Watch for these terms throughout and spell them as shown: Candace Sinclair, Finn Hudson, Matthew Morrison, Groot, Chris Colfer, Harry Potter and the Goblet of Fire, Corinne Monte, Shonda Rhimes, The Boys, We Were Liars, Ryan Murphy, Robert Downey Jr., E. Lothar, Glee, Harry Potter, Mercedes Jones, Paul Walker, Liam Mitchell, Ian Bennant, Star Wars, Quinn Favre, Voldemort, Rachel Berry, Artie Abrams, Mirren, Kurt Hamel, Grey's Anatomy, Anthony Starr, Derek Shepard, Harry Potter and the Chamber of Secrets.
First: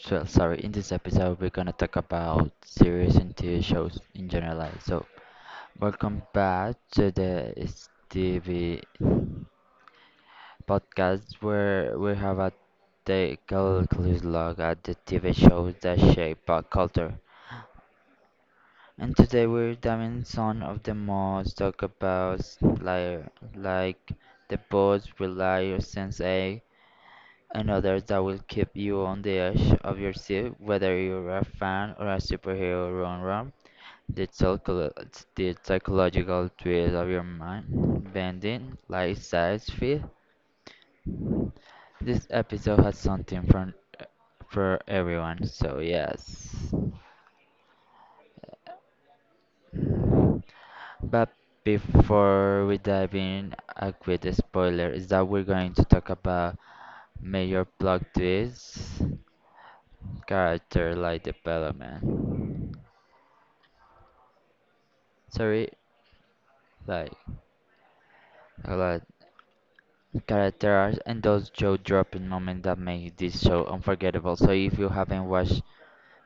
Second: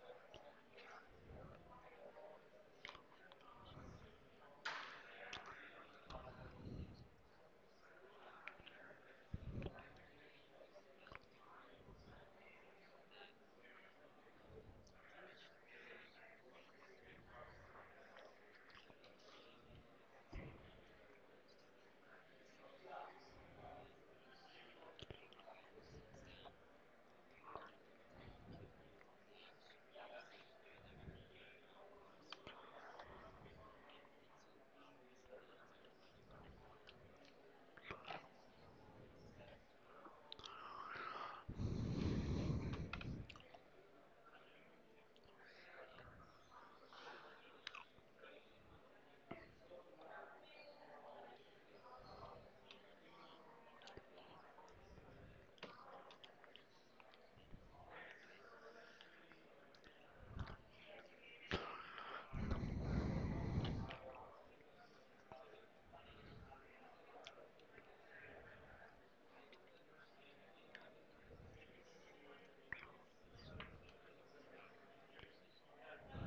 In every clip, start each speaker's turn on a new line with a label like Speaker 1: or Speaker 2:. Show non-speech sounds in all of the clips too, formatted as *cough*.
Speaker 1: sorry, in this episode we're gonna talk about series and TV shows in general. So welcome back to the TV podcast where we have a take a close look at the TV shows that shape pop culture. And today we're diving some of the most talk about like like the boys rely on sense eight, and others that will keep you on the edge of your seat, whether you're a fan or a superhero run-run. The, psycholo- the psychological twist of your mind, bending like size fit. This episode has something for everyone, so yes. But before we dive in, a quick spoiler is that we're going to talk about major plot twists, character development. Sorry, like a lot character arcs and those jaw dropping moments that make this show unforgettable. So if you haven't watched,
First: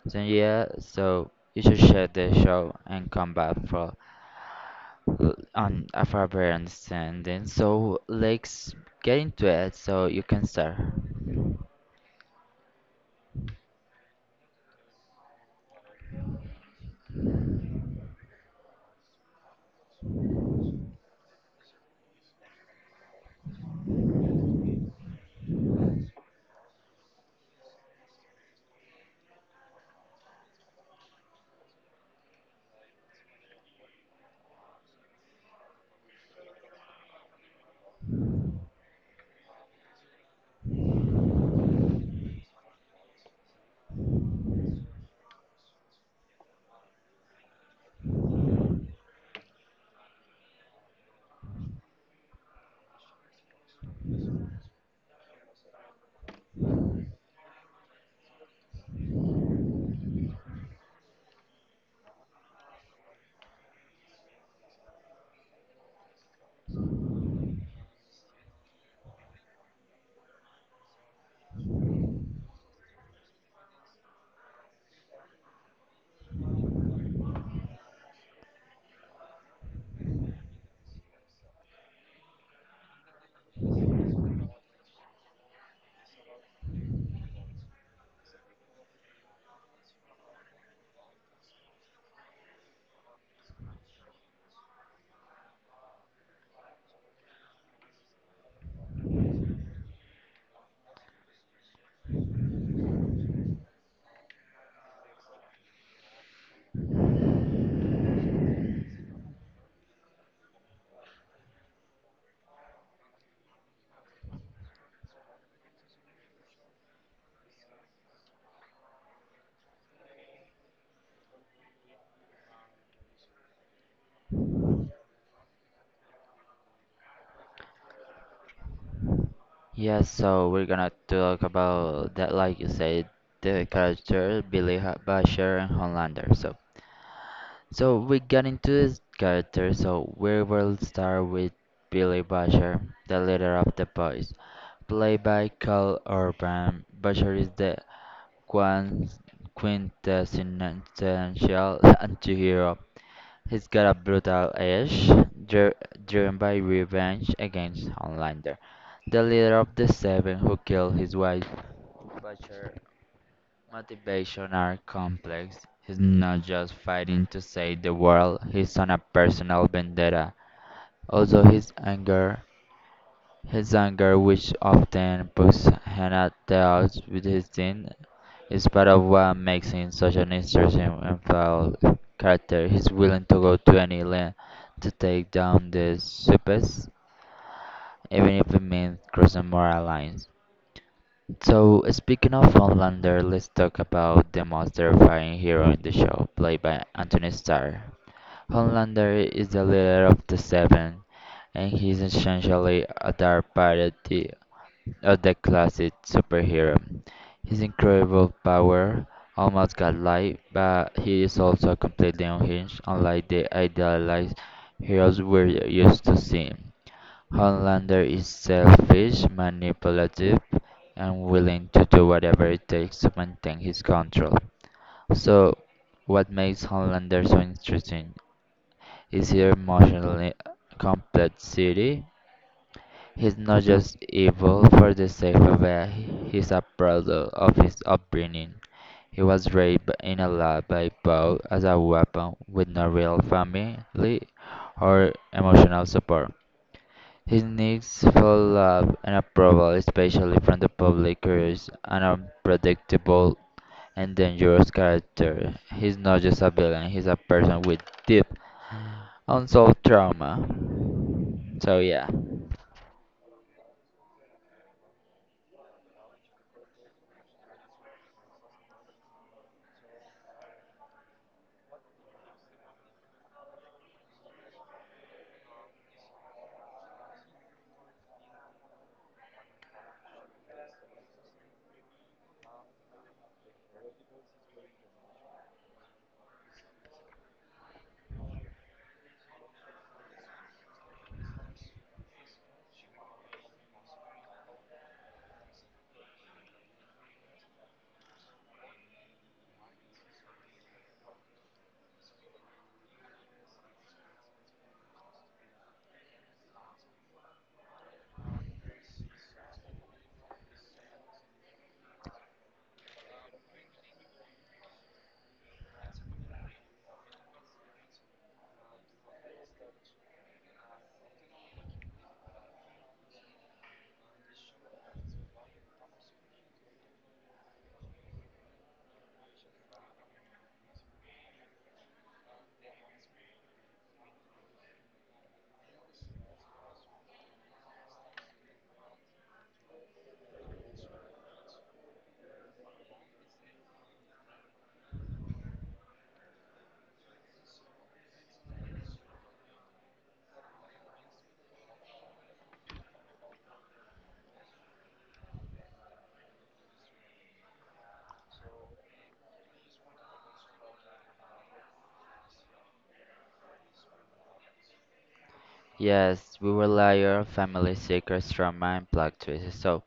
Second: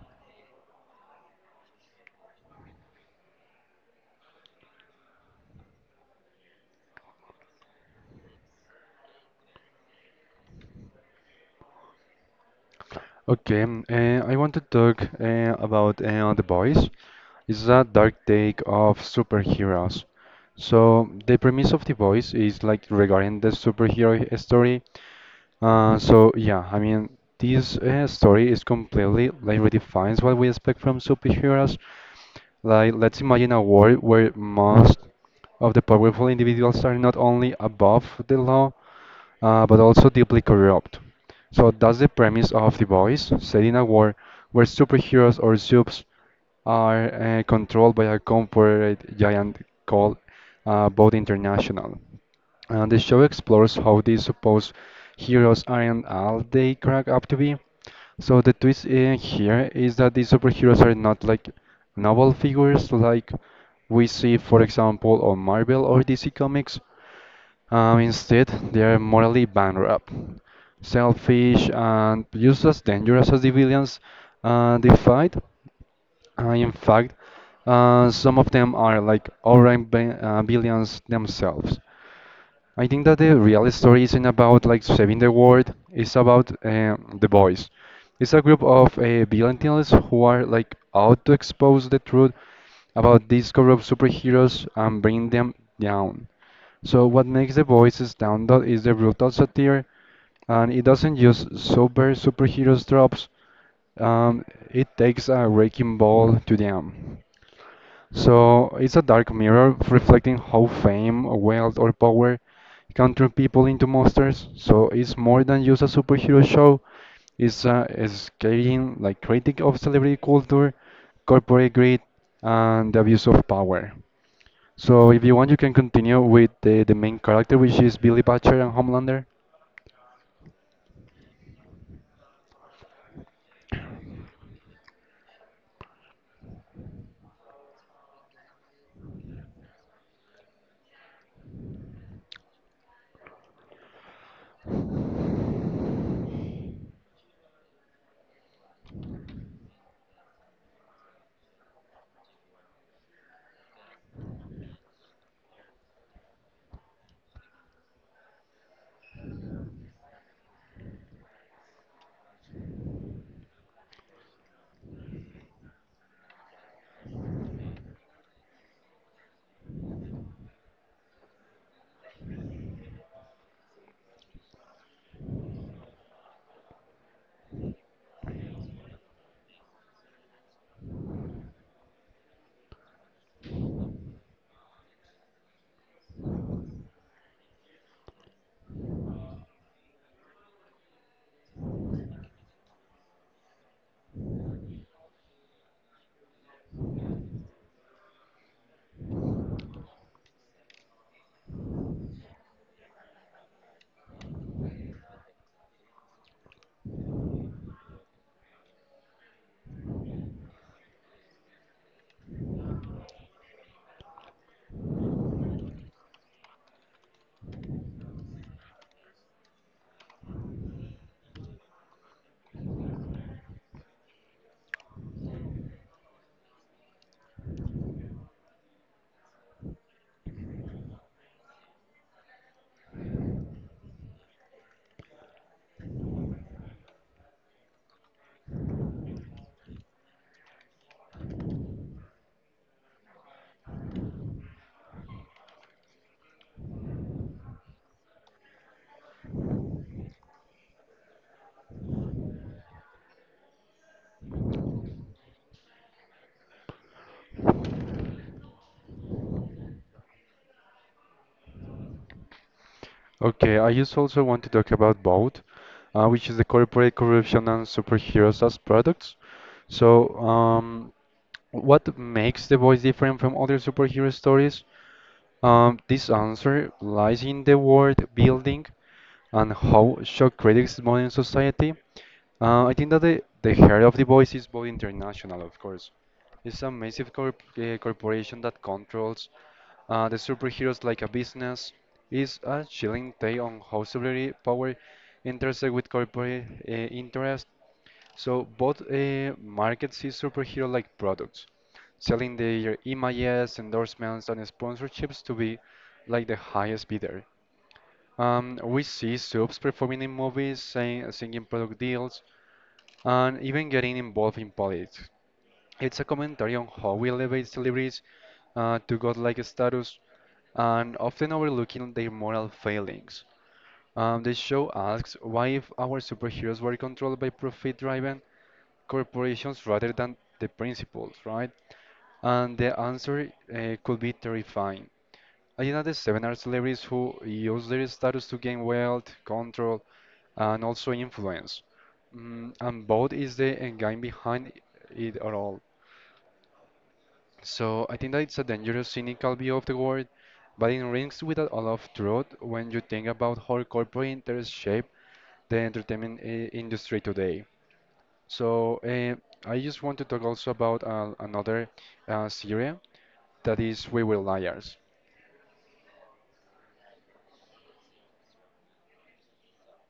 Speaker 1: so you should share the show and come back on a further understanding. So let's get into it so you can start.
Speaker 2: Okay, I want to talk about The Boys. It's a dark take of superheroes. So the premise of The Boys is like regarding the superhero story. I mean this story is completely like redefines what we expect from superheroes. Like let's imagine a world where most of the powerful individuals are not only above the law, but also deeply corrupt. So that's the premise of The Boys, set in a world where superheroes or soups are controlled by a corporate giant called Bold International. And the show explores how these supposed heroes aren't all they crack up to be. So the twist in here is that these superheroes are not like novel figures like we see, for example, on Marvel or DC Comics. Instead, they are morally bankrupt, selfish, and just as dangerous as civilians they fight. In fact, some of them are like over billions themselves. I think that the real story isn't about like saving the world. It's about the boys. It's a group of villains who are like out to expose the truth about these corrupt superheroes and bring them down. So what makes the boys stand out is the brutal satire, and it doesn't use sober superheroes tropes. Um, it takes a wrecking ball to them. So it's a dark mirror reflecting how fame, wealth, or power can turn people into monsters. So it's more than just a superhero show. It's a scathing like critic of celebrity culture, corporate greed, and the abuse of power. So if you want, you can continue with the main character, which is Billy Butcher and Homelander.
Speaker 1: Yeah, so we're gonna talk about that like you said, the character Billy Basher and Homelander. So we got into his character, so we will start with Billy Butcher, the leader of the boys. Played by Carl Urban, Butcher is the quan- quintessential *laughs* anti-hero. He's got a brutal edge, dri- driven by revenge against Homelander, the leader of the Seven who killed his wife. Butcher motivation are complex. He's not just fighting to save the world, he's on a personal vendetta. Also, his anger, which often puts him at the odds with his sin, is part of what makes him such an interesting and foul character. He's willing to go to any length to take down the supers, even if it means crossing moral lines. So, speaking of Homelander, let's talk about the most terrifying hero in the show, played by Anthony Starr. Homelander is the leader of the Seven, and he's essentially a dark parody of the classic superhero. His incredible power almost got life, but he is also completely unhinged, unlike the idealized heroes we're used to seeing. Hollander is selfish, manipulative, and willing to do whatever it takes to maintain his control. So, what makes Hollander so interesting is his emotionally complexity. He's not just evil for the sake of it, he's a product of his upbringing. He was raised in a lab by Poe as a weapon with no real family or emotional support. His needs for love and approval, especially from the public, creates an unpredictable and dangerous character. He's not just a villain, he's a person with deep unsolved trauma. So, yeah.
Speaker 2: Okay, I just also want to talk about both, which is the corporate corruption and superheroes as products. So, um, What makes The Boys different from other superhero stories? This answer lies in the world building and how shock critics modern society. I think that the heart of The Boys is both international, of course. It's a massive corporation that controls the superheroes like a business. It's a chilling tale on how celebrity power intersects with corporate interest. So both markets see superhero like products selling their images, endorsements, and sponsorships to be like the highest bidder. We see subs performing in movies, singing product deals, and even getting involved in politics. It's a commentary on how we elevate celebrities to godlike status and often overlooking their moral failings. The show asks why if our superheroes were controlled by profit-driven corporations rather than the principles, right? And the answer could be terrifying. Agenda 7 are celebrities who use their status to gain wealth, control, and also influence. Mm, and both is the end game behind it all. So I think that it's a dangerous, cynical view of the world, but it rings with a lot of truth when you think about how corporate interests shape the entertainment industry today. So I just want to talk also about another series that is We Were Liars.
Speaker 1: Yes, we will layer family secrets, trauma, and plot twists. So,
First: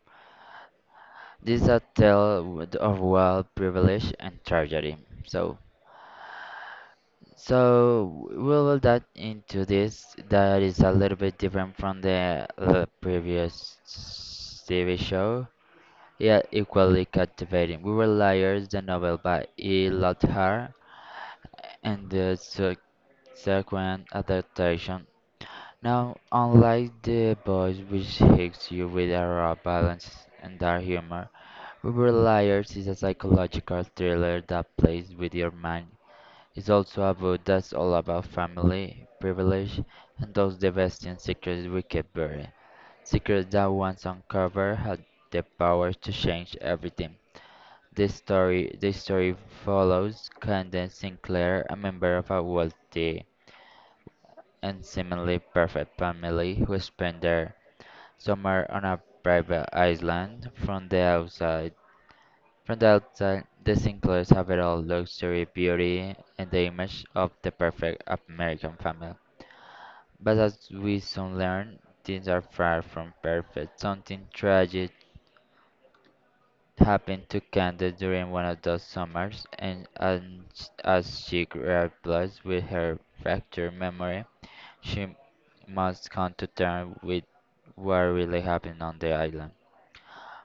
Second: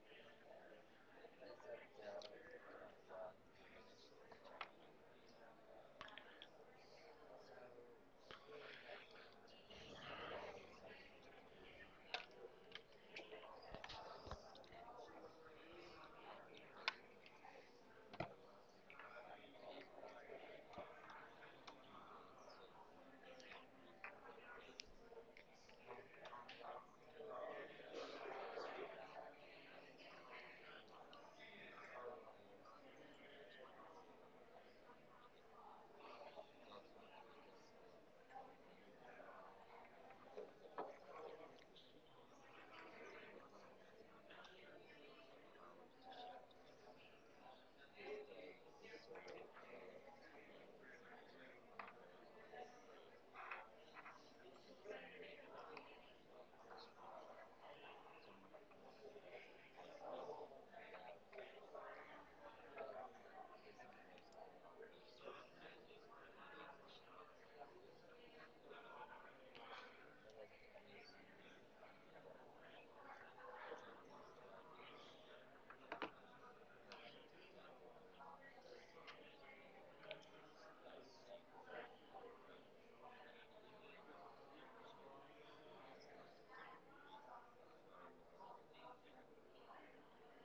Speaker 1: this is a tale of wealth, privilege, and tragedy. So, So we'll will dive into this that is a little bit different from the previous TV show, yet equally captivating. We Were Liars, the novel by E. Lothar, and the subsequent adaptation. Now, unlike The Boys, which hits you with a raw balance and dark humor, we Were Liars is a psychological thriller that plays with your mind. It's also a book that's all about family, privilege, and those devastating secrets we keep buried. Secrets that once uncovered had the power to change everything. This story follows Candace Sinclair, a member of a wealthy and seemingly perfect family who spend their summer on a private island. From the outside, the Sinclair's have it all: luxury, beauty, and the image of the perfect American family. But as we soon learn, things are far from perfect. Something tragic happened to Candace during one of those summers, as she grapples with her fractured memory, she must come to terms with what really happened on the island.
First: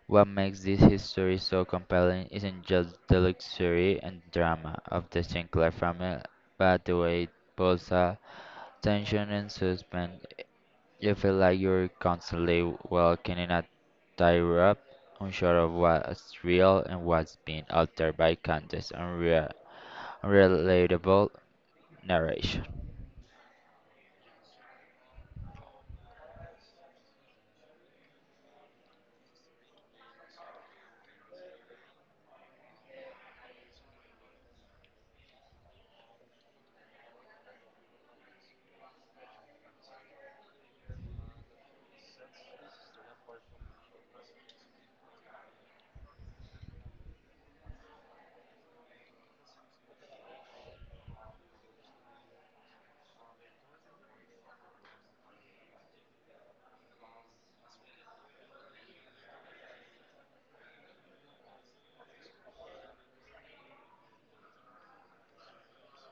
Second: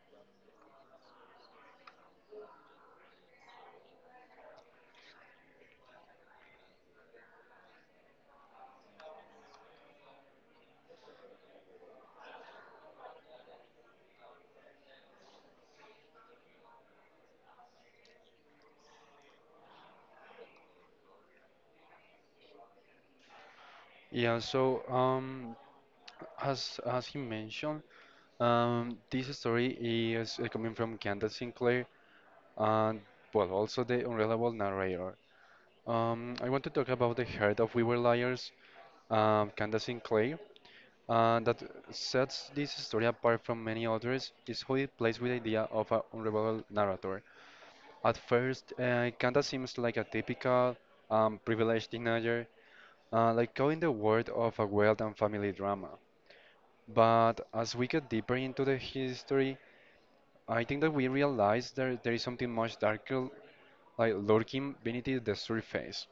Speaker 1: What makes this history so compelling isn't just the luxury and drama of the Sinclair family, but the way it pulls a tension and suspense. You feel like you're constantly walking in a tightrope, unsure of what's real and what's being altered by Candace's unrelatable narration.
Speaker 2: Yeah, so um, as he mentioned, this story is coming from Candace Sinclair and well, also the unreliable narrator. I want to talk about the heart of We Were Liars, Candace Sinclair, that sets this story apart from many others is how it plays with the idea of an unreliable narrator. At first, Candace seems like a typical privileged teenager, like caught in the world of a wealth and family drama. But as we get deeper into the history, I think that we realize that there is something much darker, like lurking beneath the surface.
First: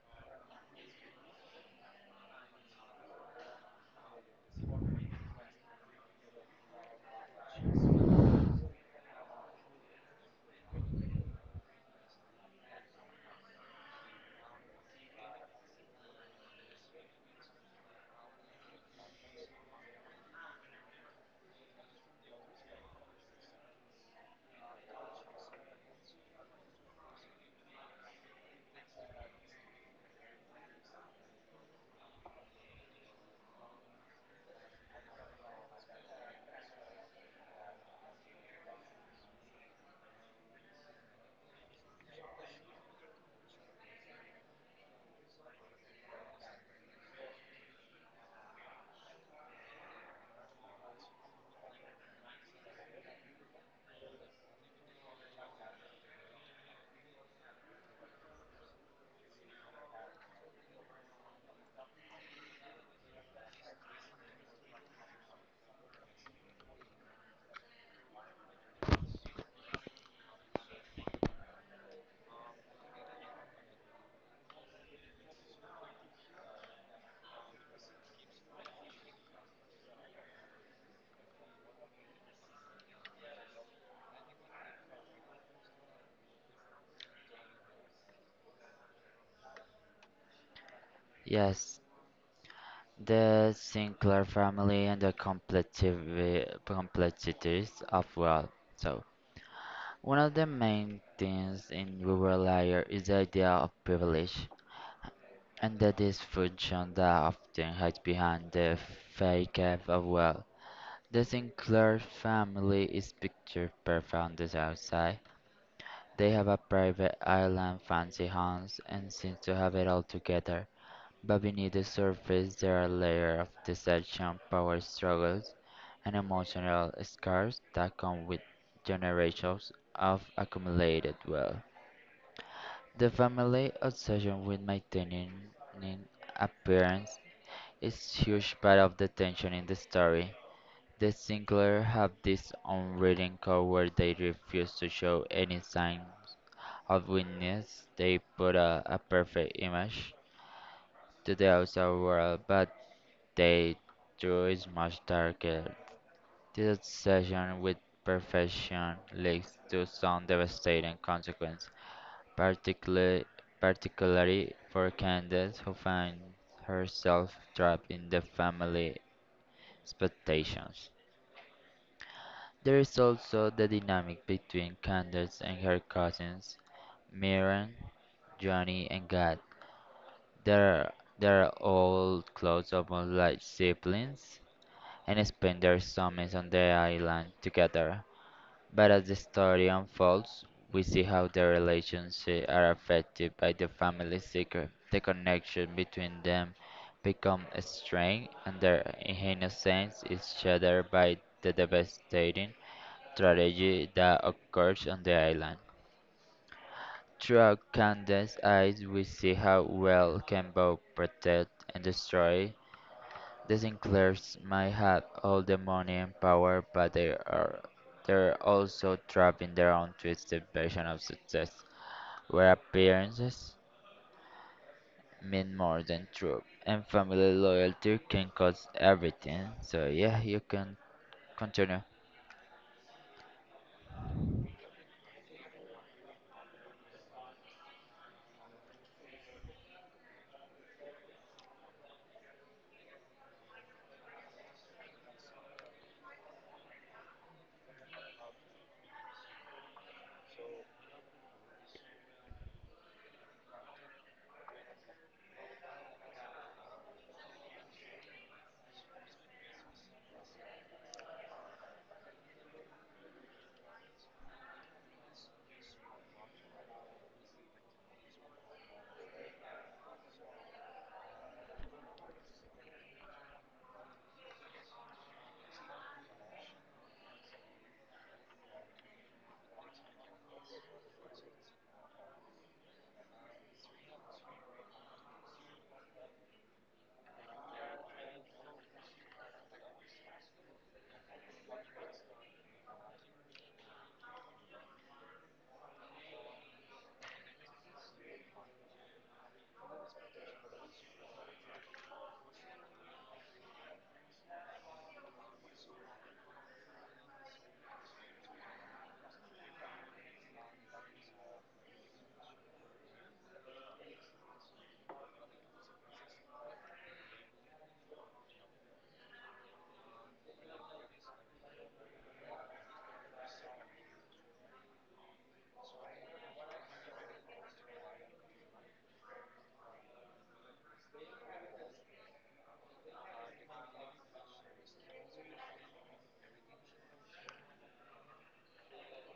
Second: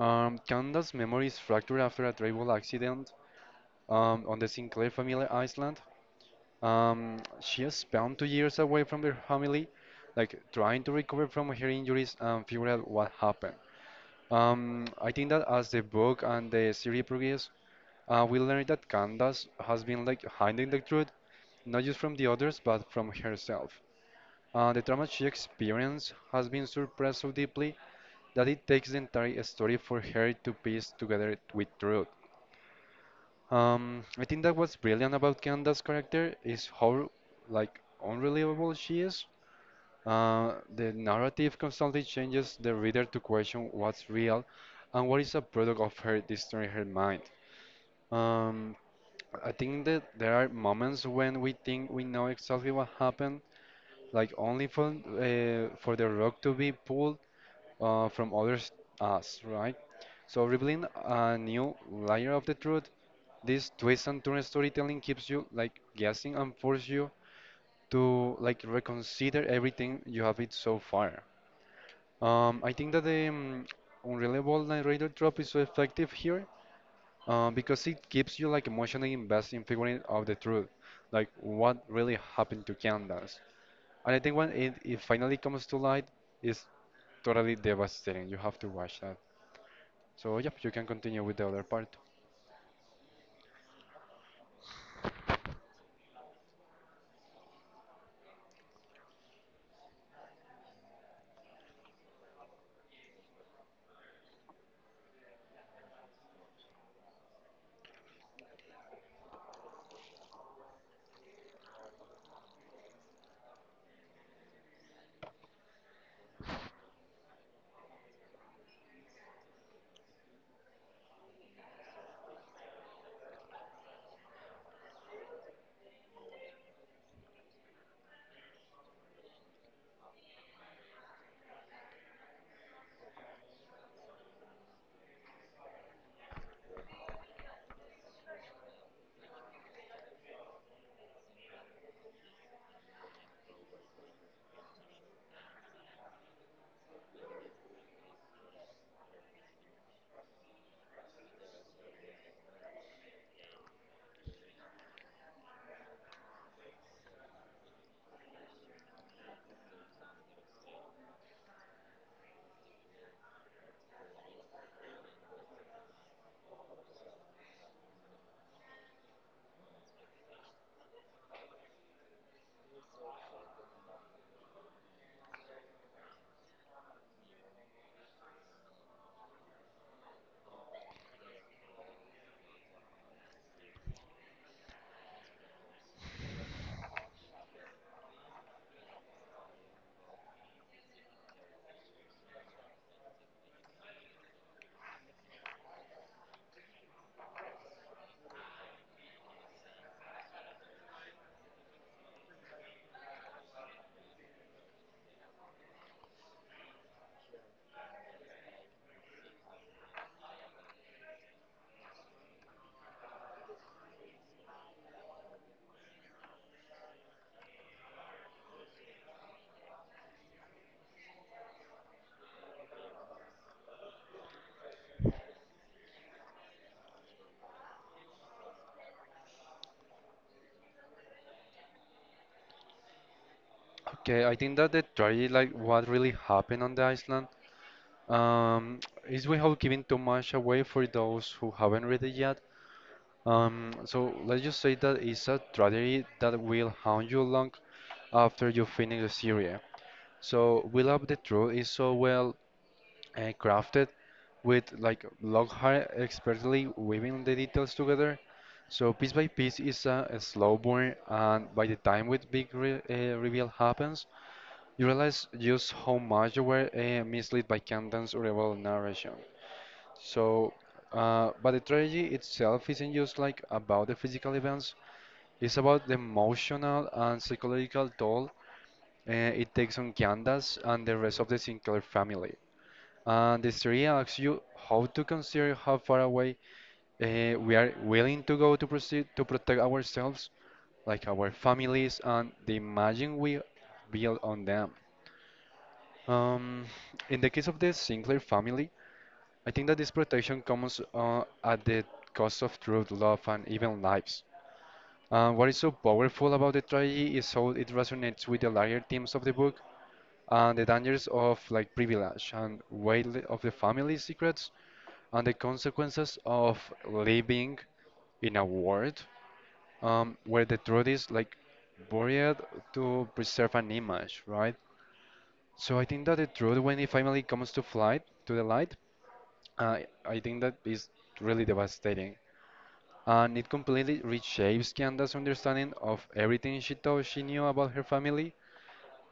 Speaker 2: Candace's memories fractured after a terrible accident on the Sinclair family island. She has spent 2 years away from her family, like trying to recover from her injuries and figure out what happened. I think that as the book and the series progress, we learn that Candace has been like hiding the truth not just from the others, but from herself. The trauma she experienced has been suppressed so deeply that it takes the entire story for her to piece together it with truth. I think that what's brilliant about Candace's character is how like unreliable she is. The narrative constantly changes the reader to question what's real and what is a product of her distorting her mind. Um, I think that there are moments when we think we know exactly what happened, like only for the rock to be pulled from others us, right? So revealing a new layer of the truth, this twist and turn storytelling keeps you like guessing and force you to like reconsider everything you have it so far. I think that the unreliable narrator trope is so effective here because it keeps you like emotionally invested in figuring out the truth, like what really happened to Candace. And I think when it finally comes to light, is totally devastating. You have to watch that. So yep, you can continue with the other
Speaker 1: Yes,
Speaker 2: part.
Speaker 1: the Sinclair family and the complexities of wealth. So, one of the main things in rural area is the idea of privilege and the dysfunction that often hides behind the fake of wealth. The Sinclair family is picture perfect on the south side. They have a private island, fancy homes, and seem to have it all together. But beneath the surface, there are layers of deception, power struggles, and emotional scars that come with generations of accumulated wealth. The family obsession with maintaining an appearance is huge part of the tension in the story. The Sinclair have this unwritten code where they refuse to show any signs of weakness. They put a perfect image to the outside world, but they true is much darker. This obsession with perfection leads to some devastating consequences, particularly particularly for Candace, who finds herself trapped in the family expectations. There is also the dynamic between Candace and her cousins, Mirren, Johnny, and God. They're, they're all close, almost like siblings, and spend their summers on the island together. But as the story unfolds, we see how their relationships are affected by the family secret. The connection between them becomes strained, and their innocence is shattered by the devastating tragedy that occurs on the island. Throughout Candace's eyes, we see how well can both protect and destroy. The Sinclairs might have all the money and power, but they're also trapped in their own twisted version of success, where appearances mean more than truth, and family loyalty can cost everything. So yeah, you can continue.
Speaker 2: Okay, I think that the tragedy, like what really happened on the island, um, is we have given too much away for those who haven't read it yet. So let's just say that it's a tragedy that will haunt you long after you finish the series. So we love the truth is so well and crafted with like long hair expertly weaving the details together. So piece by piece is a slow burn, and by the time with big re reveal happens, you realize just how much you were misled by Camden's rebel narration. So, but the tragedy itself isn't just like about the physical events; it's about the emotional and psychological toll it takes on Candace and the rest of the Sinclair family. And the story asks you how to consider how far away we are willing to go to proceed to protect ourselves, like our families, and the imagine we build on them. Um, in the case of the Sinclair family, I think that this protection comes at the cost of truth, love, and even lives. What is so powerful about the trilogy is how it resonates with the larger themes of the book and the dangers of like privilege and weight of the family's secrets, and the consequences of living in a world where the truth is like buried to preserve an image, right? So I think that the truth, when it finally comes to flight to the light, uh, I think that is really devastating, and it completely reshapes Kianda's understanding of everything she thought she knew about her family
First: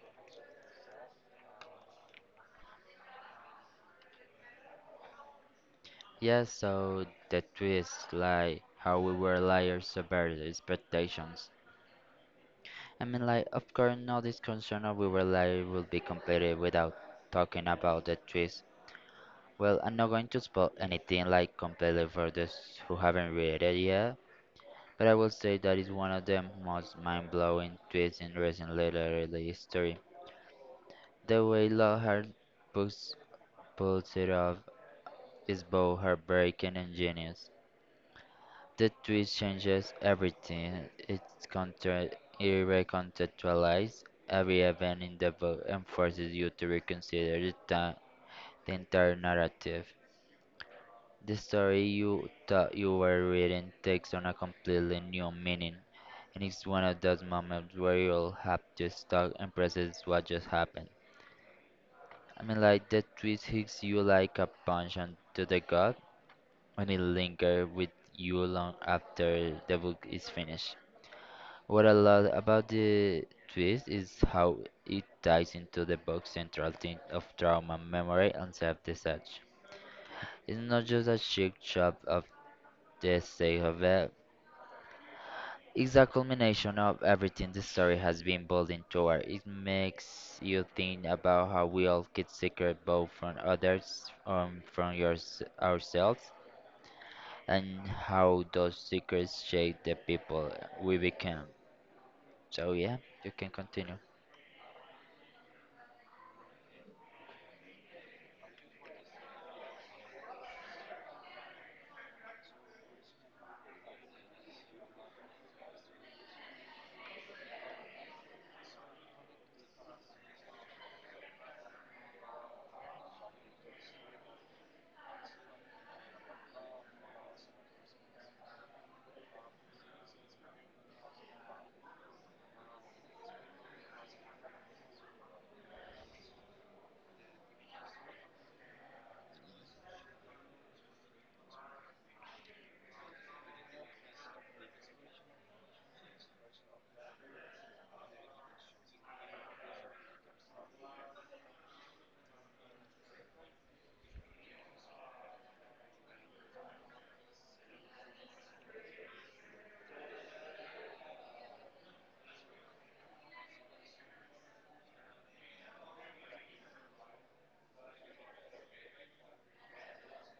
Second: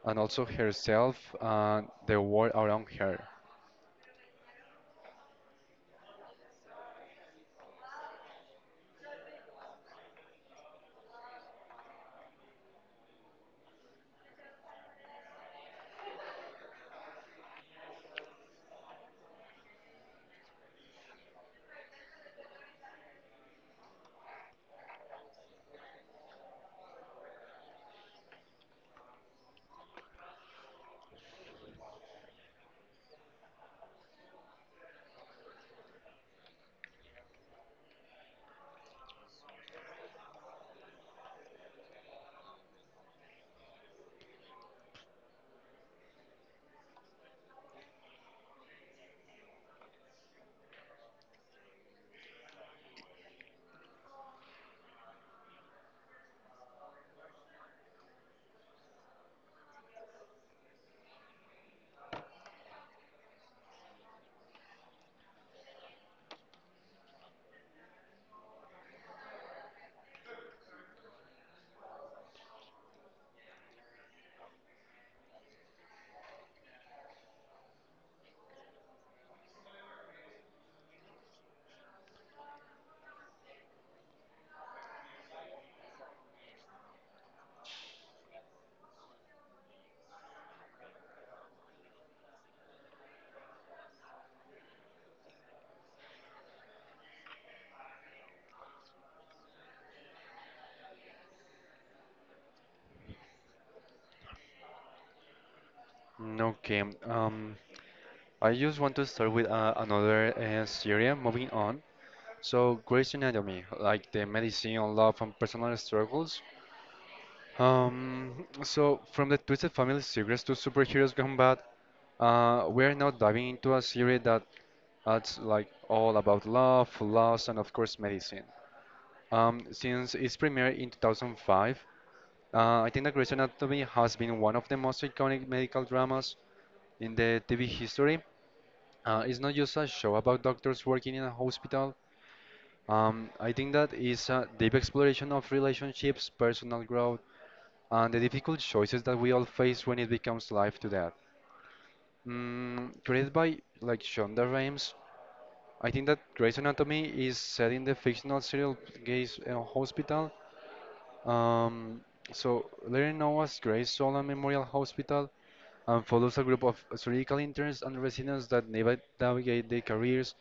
Speaker 2: and also herself and the world around her.
Speaker 1: Yeah, so the twist, like how we were liars about the expectations. I mean, like of course, no discussion of we were liars would be completed without talking about the twist. Well, I'm not going to spoil anything like completely for those who haven't read it yet, but I will say that it's one of the most mind-blowing twists in recent literary history. The way Lockhart books pulls it off is both heartbreaking and genius. The twist changes everything. It's counter, it recontextualizes every event in the book and forces you to reconsider the entire narrative. The story you thought you were reading takes on a completely new meaning, and it's one of those moments where you'll have to stop and process what just happened. I mean, like, the twist hits you like a punch onto the gut, and it lingers with you long after the book is finished. What I love about the twist is how it ties into the book's central theme of trauma, memory, and self-deception. It's not just a cheap shot of the sake of it. It's a culmination of everything the story has been building toward. It makes you think about how we all get secret both from others, ourselves, and how those secrets shape the people we become. So yeah, you can continue.
Speaker 2: Okay, I just want to start with another series, moving on. So, Grey's Anatomy, like the medicine, love, and personal struggles. From the Twisted Family series to superheroes gone bad, we're now diving into a series that that's like all about love, loss, and of course, medicine. Since its premiere in 2005, I think that Grey's Anatomy has been one of the most iconic medical dramas in the TV history. It's not just a show about doctors working in a hospital. I think that is a deep exploration of relationships, personal growth, and the difficult choices that we all face when it becomes life to death. Mm, created by like Shonda Rhimes, I think that Grey's Anatomy is set in the fictional serial Grey's Hospital. Um, so Larry Noah's Gray's Solon Memorial Hospital and follows a group of surgical interns and residents that navigate their careers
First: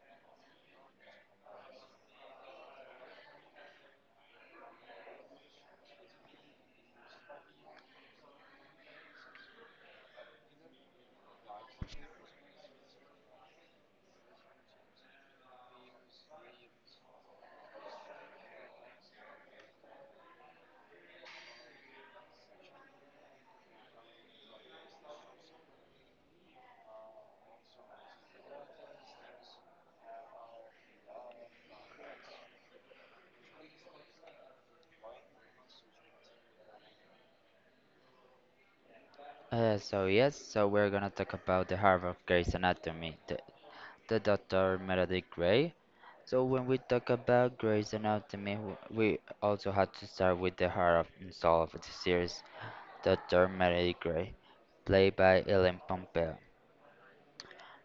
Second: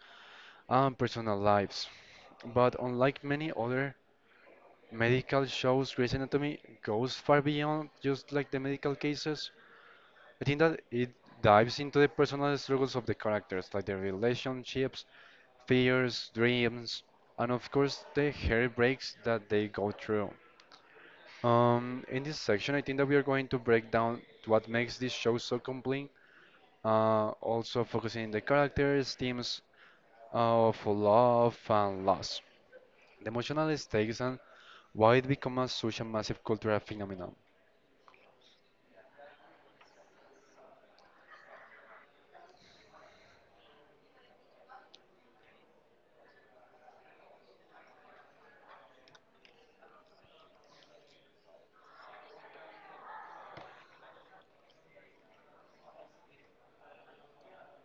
Speaker 2: and personal lives. But unlike many other medical shows Grey's Anatomy goes far beyond just like the medical cases. I think that it dives into the personal struggles of the characters, like their relationships, fears, dreams, and of course the heartbreaks that they go through. In this section, I think that we are going to break down what makes this show so compelling, also focusing on the characters, themes of love and loss, the emotional stakes, and why it became a such a massive cultural phenomenon.
Speaker 1: So yes, so we're gonna talk about the Harvard Grey's Anatomy, the Dr. Meredith Grey. So when we talk about Grey's Anatomy, we also had to start with the heart of and soul of the series. Dr. Melody Gray, played by Ellen Pompeo.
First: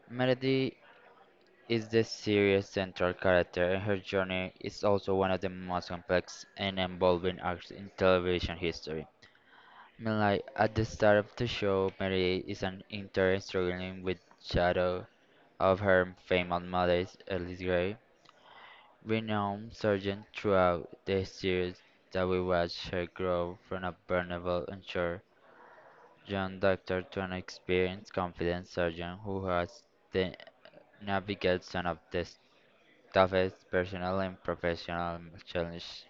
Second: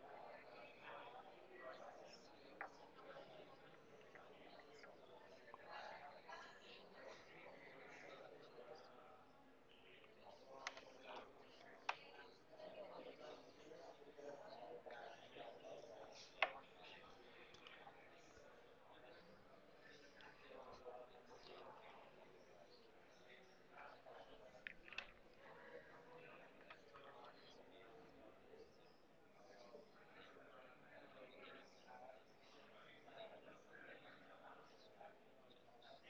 Speaker 1: Melody is the series' central character, and her journey is also one of the most complex and involving arcs in television history. Melody, at the start of the show, Melody is an intern struggling with shadow of her famous mother, Alice Gray, renowned surgeon throughout the series that we watch her grow from a vulnerable unsure John, doctor to an experienced, confident surgeon who has to navigate some of the toughest personal and professional challenges.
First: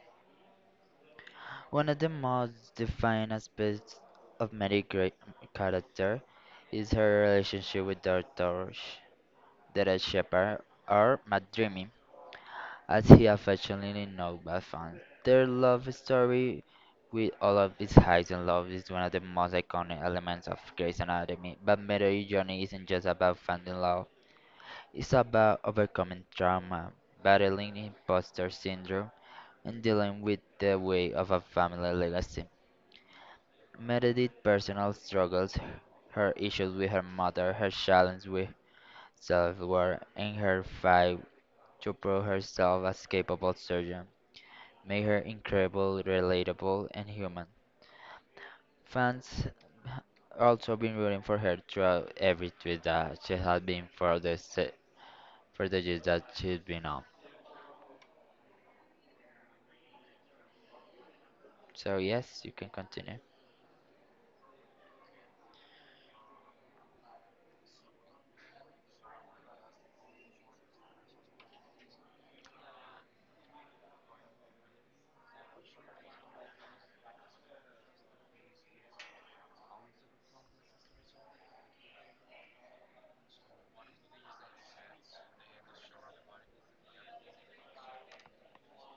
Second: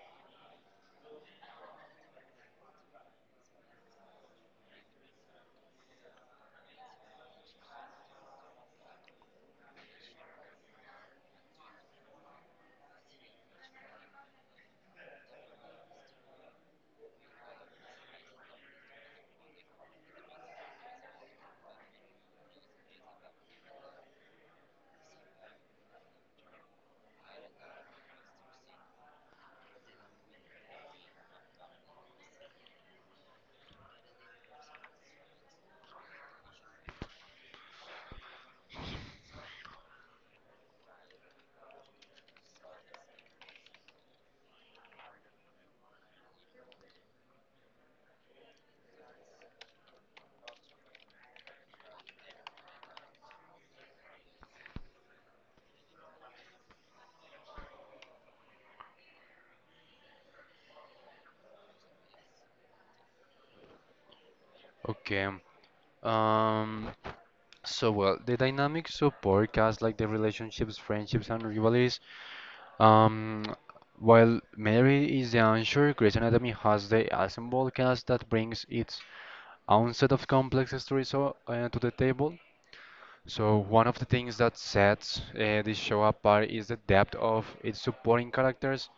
Speaker 1: One of the most defining aspects of Mary's great character is her relationship with Dr. Derek Shepard, or Matt Dreamy, as he affectionately known by fans. Their love story, with all of its highs and lows, is one of the most iconic elements of Grey's Anatomy. But Midori Journey isn't just about finding love; it's about overcoming trauma, battling imposter syndrome, and dealing with the weight of a family legacy. Meredith's personal struggles, her issues with her mother, her challenge with self-worth, and her fight to prove herself as capable surgeon made her incredible, relatable, and human. Fans ha- also been rooting for her throughout every tweet that she has been for the years that she's been on. So yes, you can continue.
Speaker 2: Okay. Um, the dynamics of podcasts, like the relationships, friendships, and rivalries. Um, while Mary is the answer, Grey's Anatomy has the ensemble cast that brings its own set of complex stories to the table. So one of the things that sets this show apart is the depth of its supporting characters,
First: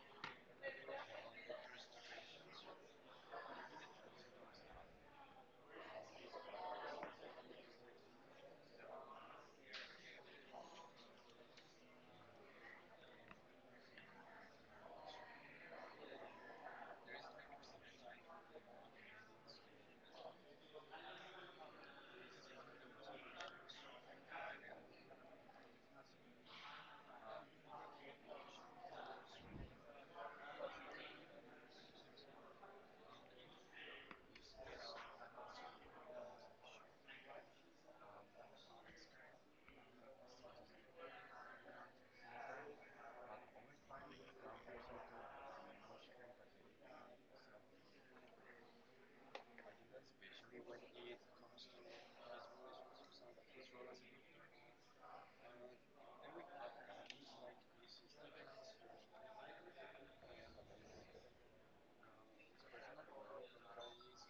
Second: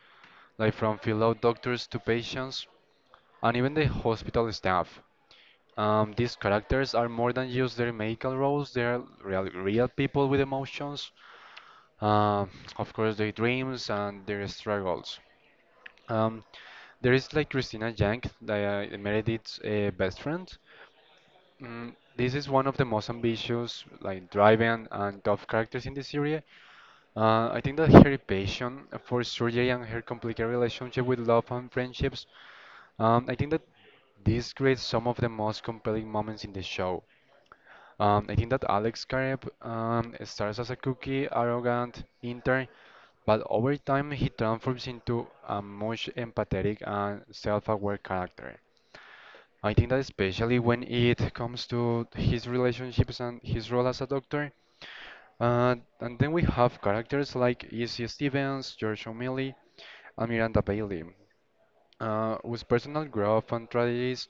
Speaker 2: like from fellow doctors to patients, and even the hospital staff. These characters are more than just their magical roles, they are real people with emotions, uh, of course, their dreams and their struggles. Um, there is like Christina Jank, Meredith's best friend. Mm, this is one of the most ambitious, like driving and tough characters in the series. I think that her passion for surgery and her complicated relationship with love and friendships, I think that this creates some of the most compelling moments in the show. I think that Alex Karev starts as a cookie, arrogant intern, but over time he transforms into a much empathetic and self-aware character. I think that especially when it comes to his relationships and his role as a doctor. Uh, and then we have characters like Izzy Stevens, George O'Malley, and Miranda Bailey. With personal growth and tragedies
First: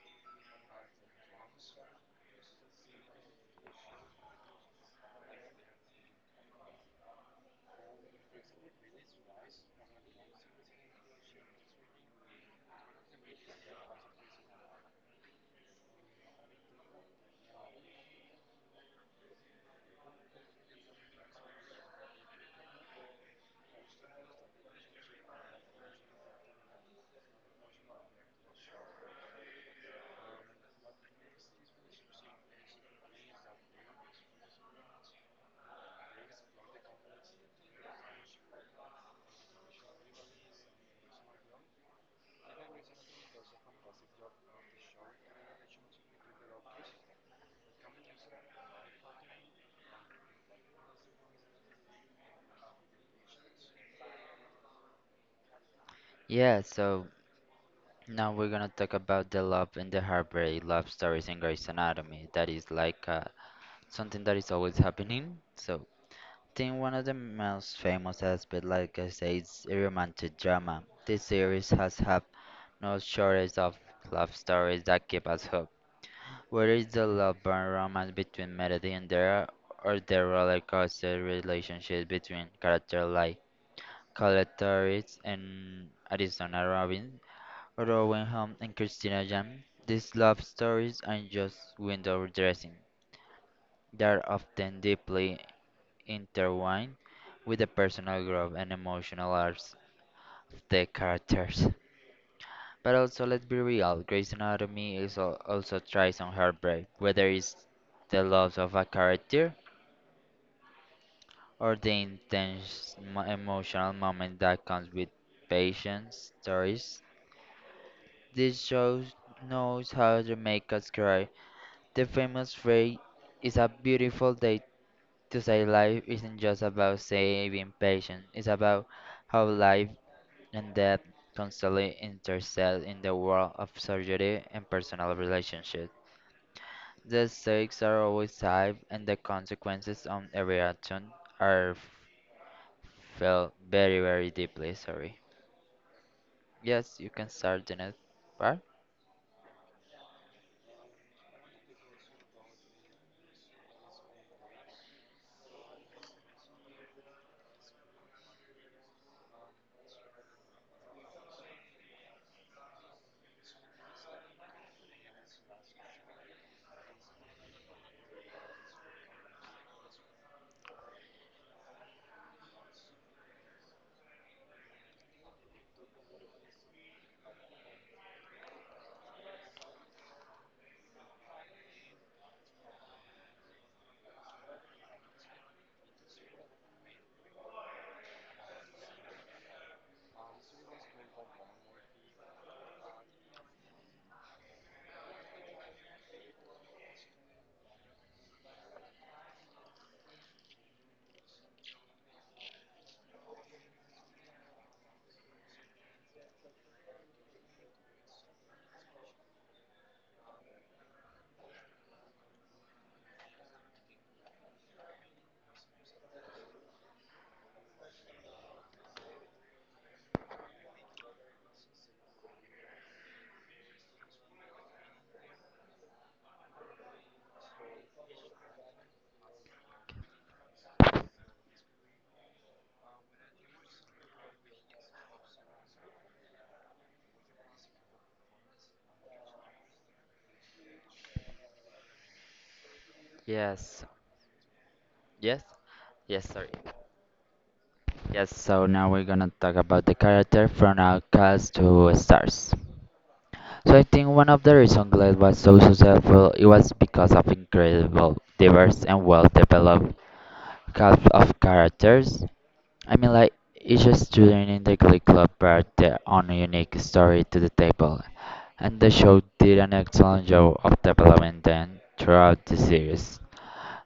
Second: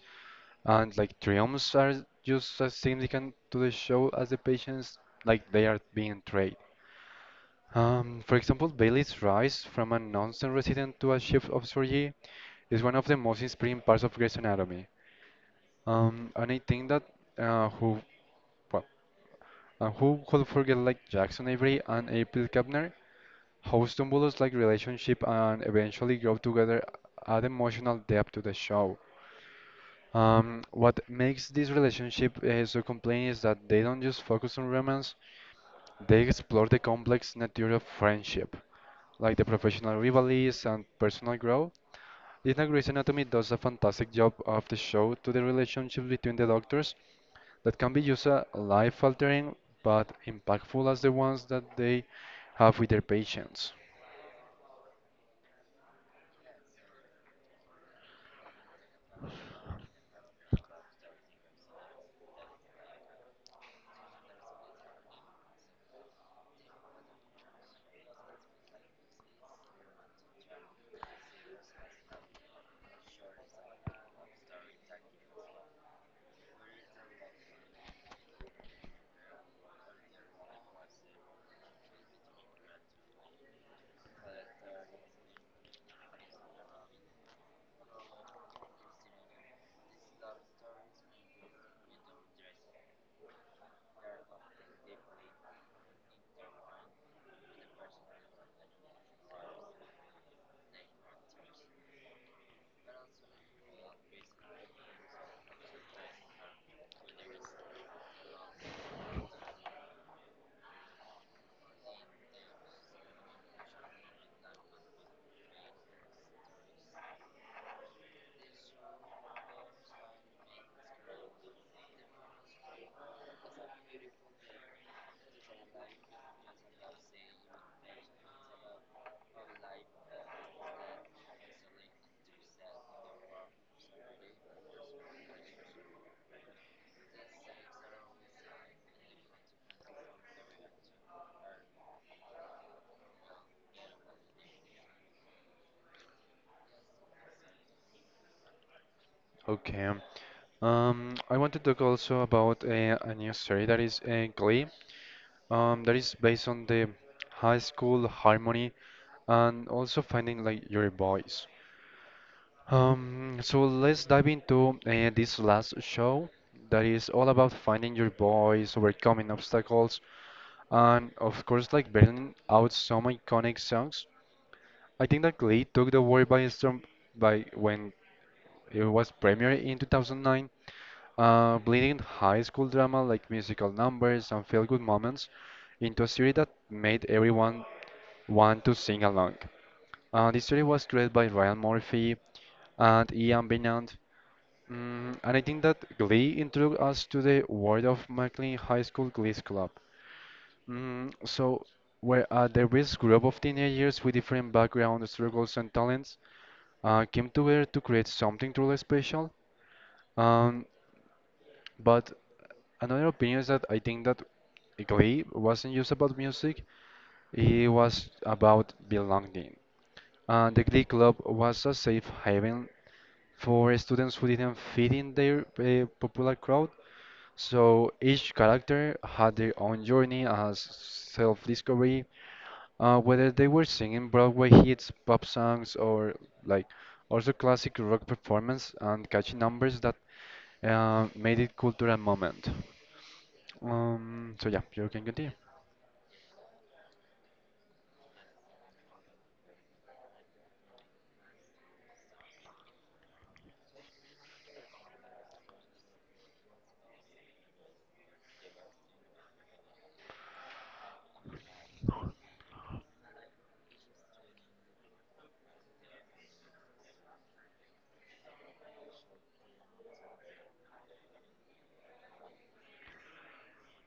Speaker 2: and like triumphs are just as significant to the show as the patients like they are being treated. For example, Bailey's rise from a nonsense resident to a chief of surgery is one of the most inspiring parts of Grey's Anatomy. And I think that uh, who well, and who could forget like Jackson Avery and April Kepner, how Stumbulo's like relationship and eventually grow together add emotional depth to the show. What makes this relationship so compelling is that they don't just focus on romance, they explore the complex nature of friendship, like the professional rivalries and personal growth. Lina Grey's Anatomy does a fantastic job of the show to the relationship between the doctors that can be just life-altering but impactful as the ones that they have with their patients.
Speaker 1: Yeah, so now we're gonna talk about the love and the heartbreak love stories in Grey's Anatomy. That is like something that is always happening. So I think one of the most famous aspects, like I say, is a romantic drama. This series has had no shortage of love stories that keep us hooked. Whether it's the love burn romance between Melody and Dara, or the roller coaster relationship between characters like Colette Torres and Arizona Robbins, or Owen Home and Christina Jam, these love stories aren't just window dressing. They're often deeply intertwined with the personal growth and emotional arcs of the characters. But also, let's be real, Grey's Anatomy is also tries on heartbreak, whether it's the loss of a character or the intense emotional moment that comes with patients' stories. This show knows how to make us cry. The famous phrase is a beautiful day to say life isn't just about saving patients, it's about how life and death constantly intersect in the world of surgery and personal relationships. The stakes are always high, and the consequences on every action are felt very, very deeply. Sorry. Yes, you can start the next part.
Speaker 2: Okay. I want to talk also about a new story that is Glee. That is based on the high school harmony and also finding like your voice. So let's dive into this last show that is all about finding your voice, overcoming obstacles, and of course, like bringing out some iconic songs. I think that Glee took the world by storm by when it was premiered in 2009. Blending high school drama like musical numbers and feel-good moments into a series that made everyone want to sing along. This series was created by Ryan Murphy and Ian Bennant. Mm, and I think that Glee introduced us to the world of McLean High School Glee Club. Mm, so, where a diverse group of teenagers with different backgrounds, struggles, and talents came together to create something truly special. Um, but another opinion is that I think that Glee wasn't just about music, it was about belonging. And the Glee Club was a safe haven for students who didn't fit in their popular crowd. So each character had their own journey as self-discovery, whether they were singing Broadway hits, pop songs, or like also classic rock performance and catchy numbers that made it cultural moment.
Speaker 1: Yes.
Speaker 2: So yeah, you can continue.
Speaker 1: Yes. Yes, sorry. Yes, so now we're gonna talk about the character from outcast to stars. So I think one of the reasons Glade was so successful it was because of incredible diverse and well developed cast of characters. I mean, like each student in the Glee Club brought their own unique story to the table, and the show did an excellent job of developing them throughout the series.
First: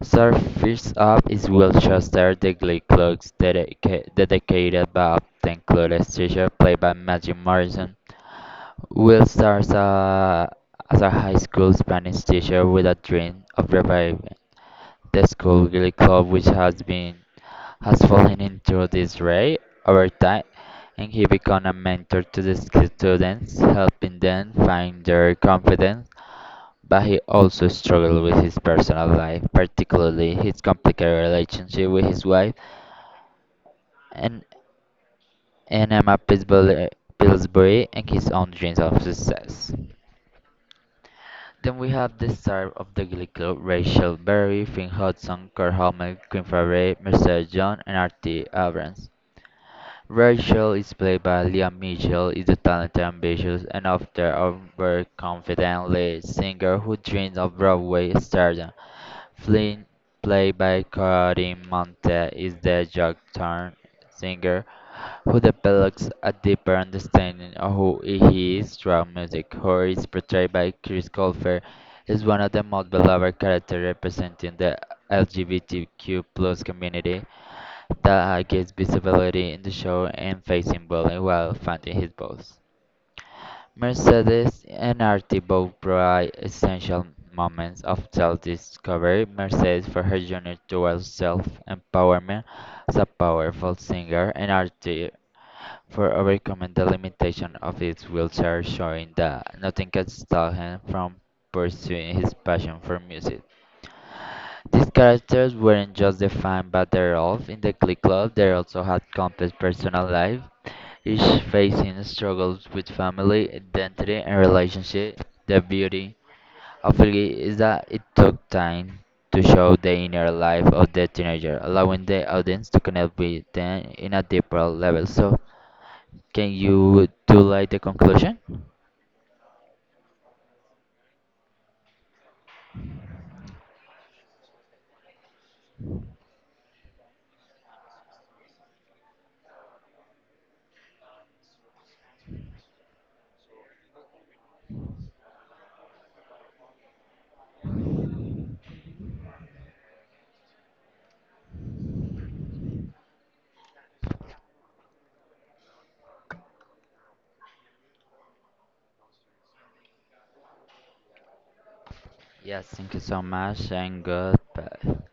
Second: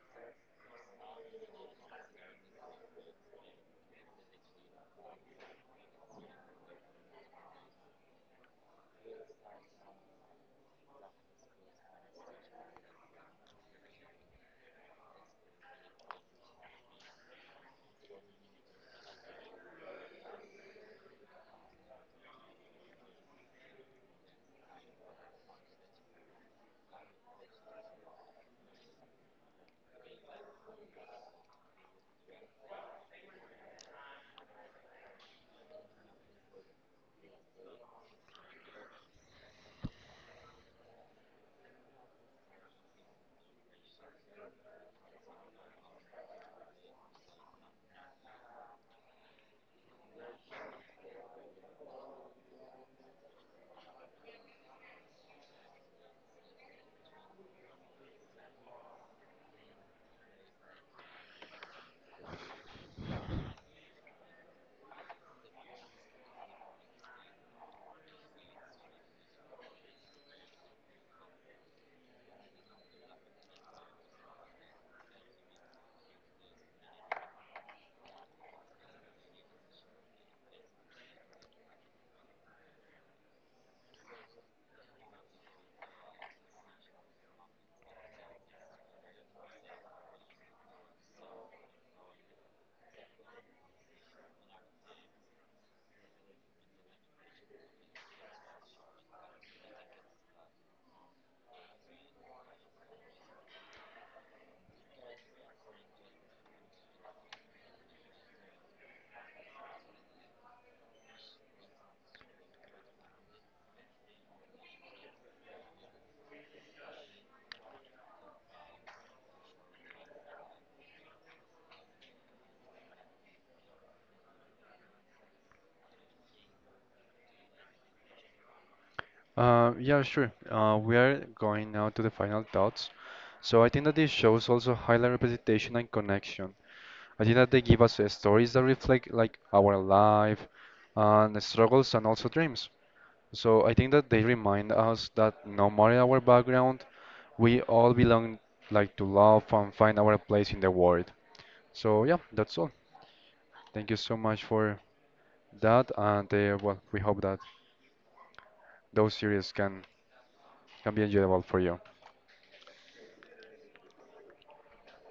Speaker 1: So first up is Will Shuster, the Glee Club's dedicated but often clueless teacher, played by Matthew Morrison. Will starts as a high school Spanish teacher with a dream of reviving the school really club which has fallen into disarray over time, and he became a mentor to the students, helping them find their confidence. But he also struggled with his personal life, particularly his complicated relationship with his wife and and Emma Pillsbury and his own dreams of success. Then we have the star of the Glee Club, Rachel Berry, Finn Hudson, Kurt Hamel, Quinn Favre, Mercedes Jones, and Artie Abrams. Rachel is played by Liam Mitchell, is a talented, ambitious, and often overconfident lead singer who dreams of Broadway stardom. Flynn, played by Corinne Monte, is the jock-turned singer who develops a deeper understanding of who he is through music. Who is portrayed by Chris Colfer is one of the most beloved characters representing the LGBTQ plus community that gets visibility in the show and facing bullying while finding his voice. Mercedes and Artie both provide essential moments of self-discovery. Mercedes for her journey towards self-empowerment as a powerful singer, and Artie for overcoming the limitation of his wheelchair, showing that nothing can stop him from pursuing his passion for music. These characters weren't just defined by their role in the Glee Club, they also had complex personal life, each facing struggles with family, identity, and relationship. The beauty of it is that it took time to show the inner life of the teenager, allowing the audience to connect with them in a deeper level. So can you do like the conclusion?
Speaker 2: Yeah, sure. We are going now to the final thoughts. So I think that these shows also highlight representation and connection. I think that they give us stories that reflect like our life and the struggles and also dreams. So I think that they remind us that no matter our background, we all belong like to love and find our place in the world. So yeah, that's all. Thank you so much for that, and we hope that those series can be enjoyable for you
Speaker 1: Yes, thank you so much and goodbye.